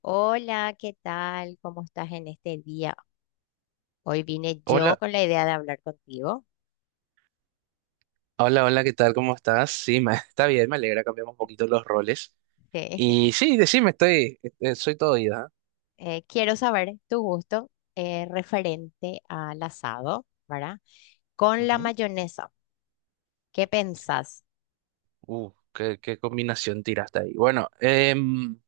Hola, ¿qué tal? ¿Cómo estás en este día? Hoy vine yo Hola, con la idea de hablar contigo. hola, hola, ¿qué tal? ¿Cómo estás? Sí, me- está bien, me alegra, cambiamos un poquito los roles. Sí. Y sí, decime, estoy, soy todo oído. Quiero saber tu gusto referente al asado, ¿verdad? Con la Ujú. mayonesa, ¿qué pensás? Qué combinación tiraste ahí. Bueno,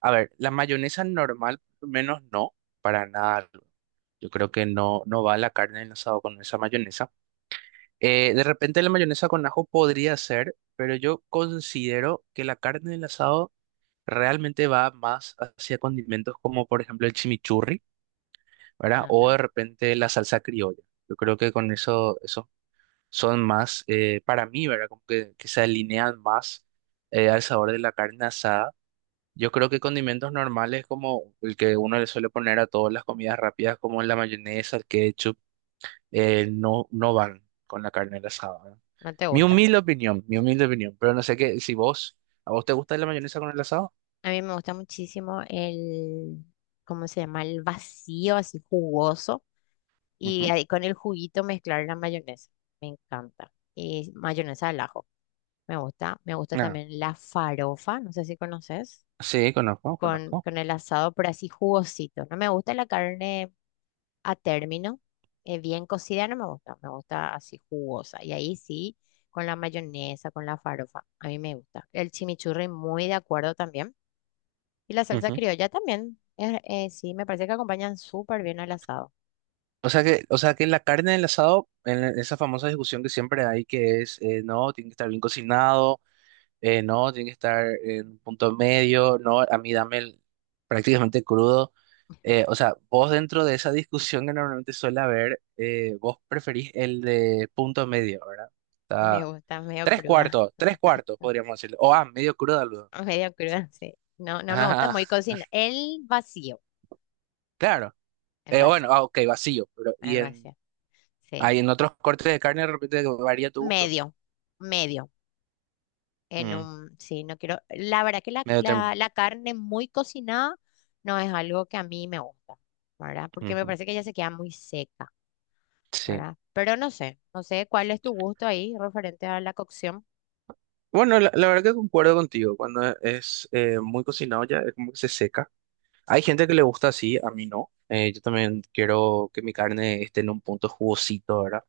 a ver, la mayonesa normal, por lo menos no, para nada. Yo creo que no va la carne del asado con esa mayonesa. De repente la mayonesa con ajo podría ser, pero yo considero que la carne del asado realmente va más hacia condimentos como por ejemplo el chimichurri, ¿verdad? Ah, me O de gusta. repente la salsa criolla. Yo creo que con eso, eso son más, para mí, ¿verdad? Como que se alinean más al sabor de la carne asada. Yo creo que condimentos normales como el que uno le suele poner a todas las comidas rápidas, como la mayonesa, el ketchup, no, no van con la carne asada, ¿verdad? No te gusta. Mi humilde opinión, pero no sé qué, si vos, ¿a vos te gusta la mayonesa con el asado? A mí me gusta muchísimo ¿cómo se llama? El vacío, así jugoso. Y Ujú. ahí con el juguito mezclar la mayonesa. Me encanta. Y mayonesa al ajo. Me gusta. Me gusta Ah, también la farofa. No sé si conoces. sí, conozco, Con, conozco. con el asado, pero así jugosito. No me gusta la carne a término. Bien cocida no me gusta. Me gusta así jugosa. Y ahí sí, con la mayonesa, con la farofa. A mí me gusta. El chimichurri, muy de acuerdo también. Y la salsa criolla también. Sí, me parece que acompañan súper bien al asado. O sea que la carne del asado, en esa famosa discusión que siempre hay, que es, no, tiene que estar bien cocinado, no, tiene que estar en un punto medio, no, a mí dame prácticamente crudo. O sea, vos dentro de esa discusión que normalmente suele haber, vos preferís el de punto medio, ¿verdad? Me Está, gusta, medio tres cruda. cuartos, tres cuartos, podríamos decirlo. O, ah, medio crudo, aludo. Medio cruda, sí. No, no me gusta Ah, muy cocina. Claro. el Bueno, vacío, ah, ok, vacío, pero, el vacío, sí. hay en otros cortes de carne de repente varía tu gusto. Medio, medio, en Mm. un, sí, no quiero, la verdad que la, Medio término. la, la carne muy cocinada no es algo que a mí me gusta, ¿verdad? Porque me Ujú. parece que ya se queda muy seca, Sí. ¿verdad? Pero no sé, no sé cuál es tu gusto ahí referente a la cocción. Bueno, la verdad que concuerdo contigo. Cuando es muy cocinado ya es como que se seca. Hay gente que le gusta así, a mí no. Yo también quiero que mi carne esté en un punto jugosito, ¿verdad?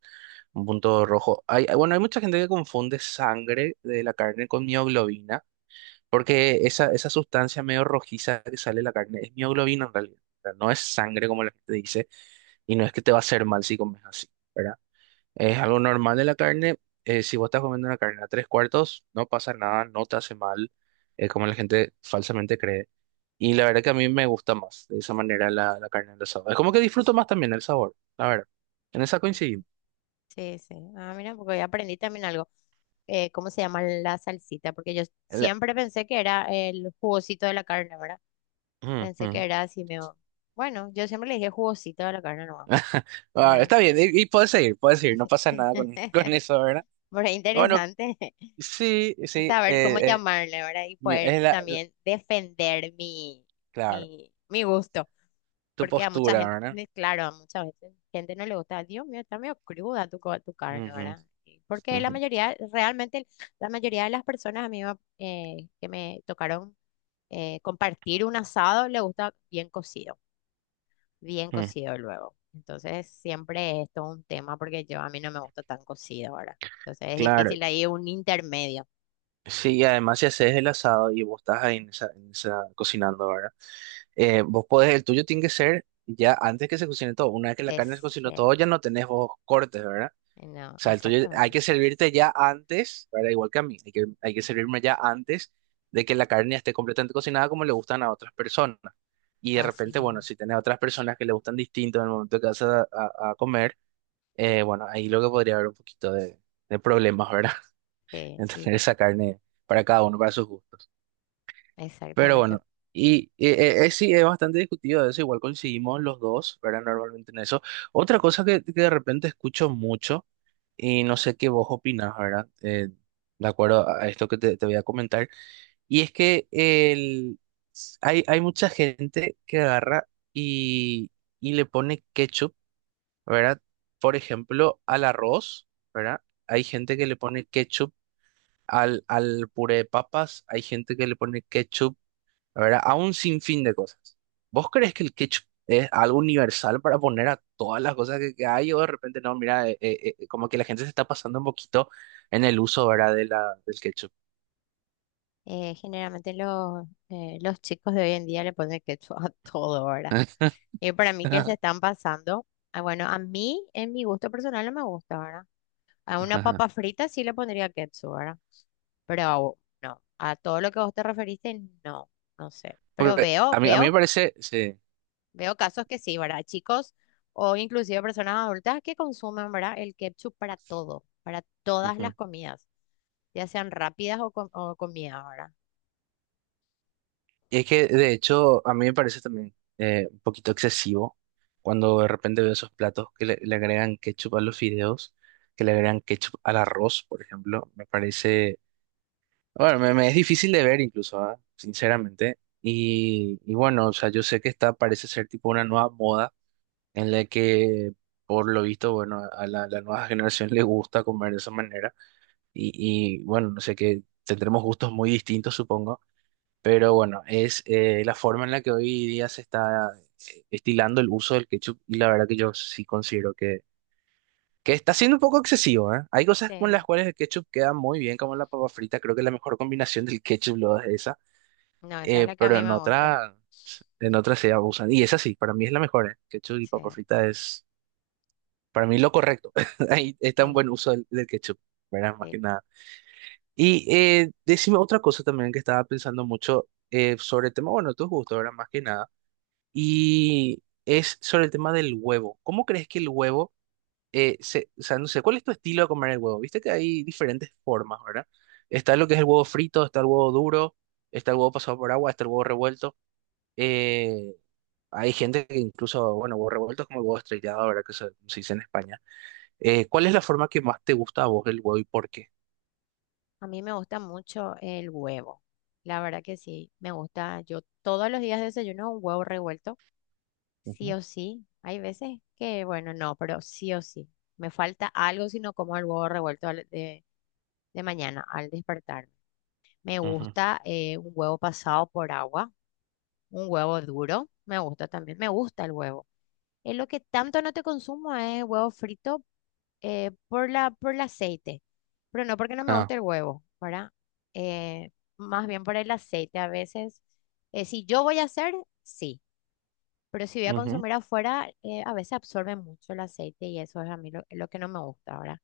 Un punto rojo. Hay, bueno, hay mucha gente que confunde sangre de la carne con mioglobina, porque esa sustancia medio rojiza que sale de la carne es mioglobina en realidad. O sea, no es sangre como la gente dice, y no es que te va a hacer mal si comes así, ¿verdad? Es algo normal de la carne. Si vos estás comiendo una carne a tres cuartos, no pasa nada, no te hace mal, como la gente falsamente cree. Y la verdad que a mí me gusta más de esa manera la, la carne del asado. Es como que disfruto más también el sabor, la verdad. En esa Ujú. coincidimos. Sí, sí. Ah, mira, porque hoy aprendí también algo. ¿Cómo se llama la salsita? Porque yo La- siempre pensé que era el jugosito de la carne, ¿verdad? Mm, Pensé que mm. era así. Bueno, yo siempre le dije jugosito a la carne nomás, Ah, ¿verdad? está bien, y puedes seguir, no pasa nada con, con eso, ¿verdad? Pero es Bueno, interesante. sí, sí, Saber cómo llamarle, ¿verdad? Y mi- poder es la, la- también defender mi, claro, mi, mi gusto. tu Porque a mucha postura, gente, ¿verdad? claro, a mucha gente no le gusta, Dios mío, está medio cruda tu carne, Ujú, ¿verdad? Y porque la ujú, mayoría, realmente, la mayoría de las personas a que me tocaron compartir un asado le gusta bien cocido, bien mm. cocido luego. Entonces, siempre es todo un tema porque yo a mí no me gusta tan cocido ahora. Entonces, es Claro. difícil ahí un intermedio. Sí, y además si haces el asado y vos estás ahí en esa, en cocinando, ¿verdad? Vos podés, el tuyo tiene que ser ya antes que se cocine todo. Una vez que la carne se Es, cocinó todo, eh, ya no tenés vos cortes, ¿verdad? no, O sea, el tuyo hay exactamente, que servirte ya antes, ¿verdad? Igual que a mí, hay que servirme ya antes de que la carne ya esté completamente cocinada como le gustan a otras personas. Y de así repente, bueno, mismo. si tenés otras personas que le gustan distinto en el momento que vas a, a comer, bueno, ahí lo que podría haber un poquito de problemas, ¿verdad? Sí, En y tener esa carne para cada uno, para sus gustos. Pero exactamente. bueno, y sí, es bastante discutido eso, igual coincidimos los dos, ¿verdad? Normalmente en eso. Otra cosa que de repente escucho mucho, y no sé qué vos opinás, ¿verdad? De acuerdo a esto que te voy a comentar, y es que el, hay mucha gente que agarra y le pone ketchup, ¿verdad? Por ejemplo, al arroz, ¿verdad? Hay gente que le pone ketchup al, al puré de papas, hay gente que le pone ketchup, ¿verdad? A un sinfín de cosas. ¿Vos crees que el ketchup es algo universal para poner a todas las cosas que hay? O de repente, no, mira, como que la gente se está pasando un poquito en el uso, ¿verdad? De la, del ketchup. Generalmente los chicos de hoy en día le ponen ketchup a todo ahora. Y para mí que se Ajá. están pasando. Ah, bueno, a mí en mi gusto personal no me gusta ahora. A una papa frita sí le pondría ketchup, ¿verdad? Pero a no, a todo lo que vos te referiste, no, no sé. Pero Porque veo, a mí veo, me parece, sí. veo casos que sí, ¿verdad? Chicos o inclusive personas adultas que consumen, ¿verdad? El ketchup para todo, para todas las Ujú. comidas, ya sean rápidas o comidas, ¿verdad? Y es que, de hecho, a mí me parece también un poquito excesivo cuando de repente veo esos platos que le agregan ketchup a los fideos, que le agregan ketchup al arroz, por ejemplo. Me parece. Bueno, me es difícil de ver incluso, ah, sinceramente. Y bueno, o sea, yo sé que está, parece ser tipo una nueva moda en la que, por lo visto, bueno, a la, la nueva generación le gusta comer de esa manera. Y, y, bueno, no sé, que tendremos gustos muy distintos, supongo. Pero bueno, es la forma en la que hoy día se está estilando el uso del ketchup, y la verdad que yo sí considero que está siendo un poco excesivo, ¿eh? Hay Sí, cosas con las cuales el ketchup queda muy bien, como la papa frita. Creo que la mejor combinación del ketchup lo es esa, no, esa es la que a pero mí me gusta. En otra se abusan. Y esa sí, para mí es la mejor, ¿eh? Ketchup y Sí, papa frita es, para mí, lo correcto. Ahí está un sí, buen uso del, del ketchup, ¿verdad? Más sí. que nada. Y decime otra cosa también que estaba pensando mucho sobre el tema, bueno, tus gustos, ¿verdad? Más que nada. Y es sobre el tema del huevo. ¿Cómo crees que el huevo, o sea, no sé, ¿cuál es tu estilo de comer el huevo? Viste que hay diferentes formas, ¿verdad? Está lo que es el huevo frito, está el huevo duro, está el huevo pasado por agua, está el huevo revuelto. eh, Hay gente que incluso, bueno, huevos revueltos como el huevo estrellado, verdad que se dice en España. ¿Cuál es la forma que más te gusta a vos del huevo y por qué? A mí me gusta mucho el huevo. La verdad que sí, me gusta. Yo todos los días desayuno un huevo revuelto, sí Ujú. o sí. Hay veces que, bueno, no, pero sí o sí. Me falta algo si no como el huevo revuelto de mañana al despertarme. Me Ujú. gusta un huevo pasado por agua, un huevo duro. Me gusta también. Me gusta el huevo. Es lo que tanto no te consumo es huevo frito, por por el aceite. Pero no porque no me Ah, guste el huevo, ¿verdad? Eh, Más bien por el aceite. A veces, si yo voy a hacer, sí. Pero si voy a ujú. consumir afuera, a veces absorbe mucho el aceite y eso es a mí lo que no me gusta ahora.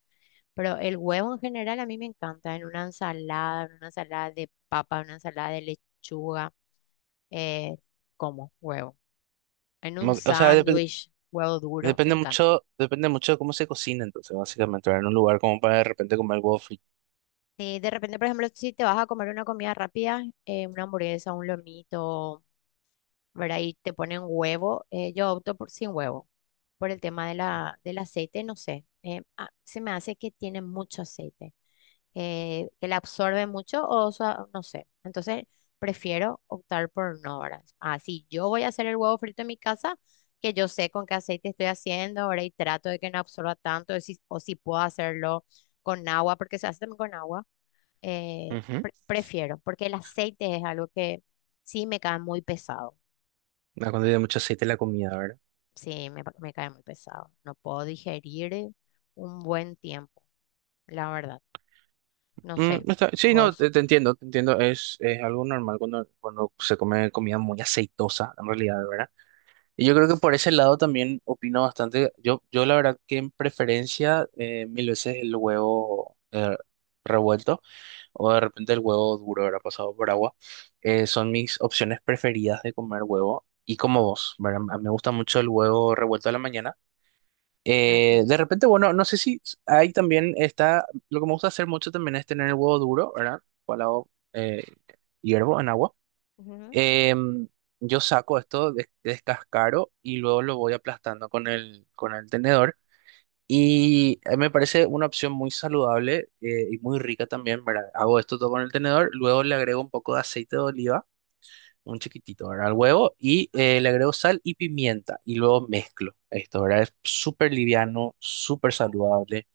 Pero el huevo en general a mí me encanta en una ensalada de papa, en una ensalada de lechuga, eh, como huevo. En un mo- o sea, depen- sándwich, huevo duro, me Depende encanta. mucho, depende mucho de cómo se cocina, entonces, básicamente, ¿verdad? En un lugar como para de repente comer huevo frito. Y de repente, por ejemplo, si te vas a comer una comida rápida, una hamburguesa, un lomito, ¿verdad? Y te ponen huevo. Yo opto por sin huevo, por el tema de del aceite, no sé. Se me hace que tiene mucho aceite, que la absorbe mucho sea, no sé. Entonces, prefiero optar por no, ¿verdad? Ah, si yo voy a hacer el huevo frito en mi casa, que yo sé con qué aceite estoy haciendo, ¿verdad? Y trato de que no absorba tanto, o si puedo hacerlo con agua, porque se hace también con agua. Ujú. Prefiero, porque el aceite es algo que sí me cae muy pesado. Ah, cuando tiene mucho aceite la comida, ¿verdad? Sí, me cae muy pesado. No puedo digerir un buen tiempo, la verdad. No sé, Mm, sí, no, vos. te entiendo, te entiendo. Es algo normal cuando, cuando se come comida muy aceitosa, en realidad, ¿verdad? Y yo creo que por ese lado también opino bastante. Yo la verdad que en preferencia mil veces el huevo revuelto o de repente el huevo duro, ahora pasado por agua, son mis opciones preferidas de comer huevo. Y como vos, ¿verdad? A mí me gusta mucho el huevo revuelto a la mañana. Ah, toma. De repente, bueno, no sé si hay también está, lo que me gusta hacer mucho también es tener el huevo duro, ¿verdad? Cual hago, hiervo en agua. Ujú. Em, yo saco esto de, descascaro y luego lo voy aplastando con el tenedor. Y me parece una opción muy saludable y muy rica también, ¿verdad? Hago esto todo con el tenedor, luego le agrego un poco de aceite de oliva, un chiquitito, ¿verdad? Al huevo y le agrego sal y pimienta y luego mezclo esto, ¿verdad? Es súper liviano, súper saludable,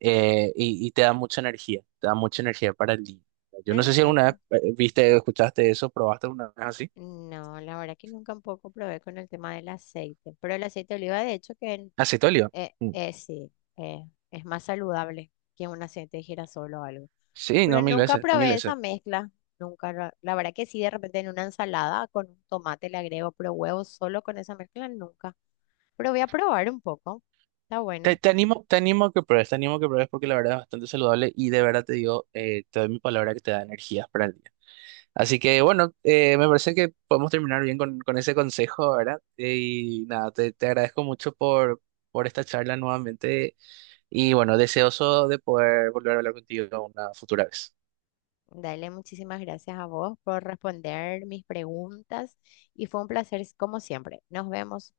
y te da mucha energía, te da mucha energía para el día. Yo no ¿En sé si alguna serio? vez viste, escuchaste eso, probaste una vez así. No, la verdad que nunca un poco probé con el tema del aceite, pero el aceite de oliva de hecho que Acetolio. Mm. Sí, eh, es más saludable que un aceite de girasol o algo. Sí, Pero no, mil nunca veces, mil probé veces. esa mezcla, nunca. La verdad que sí, de repente en una ensalada con un tomate le agrego, pero huevos solo con esa mezcla nunca. Pero voy a probar un poco, está Te, buena. Te animo a que pruebes, te animo a que pruebes porque la verdad es bastante saludable y de verdad te digo, te doy mi palabra que te da energías para el día. Así que bueno, me parece que podemos terminar bien con ese consejo, ¿verdad? Y nada, te agradezco mucho por esta charla nuevamente y bueno, deseoso de poder volver a hablar contigo una futura vez. Dale, muchísimas gracias a vos por responder mis preguntas y fue un placer como siempre. Nos vemos.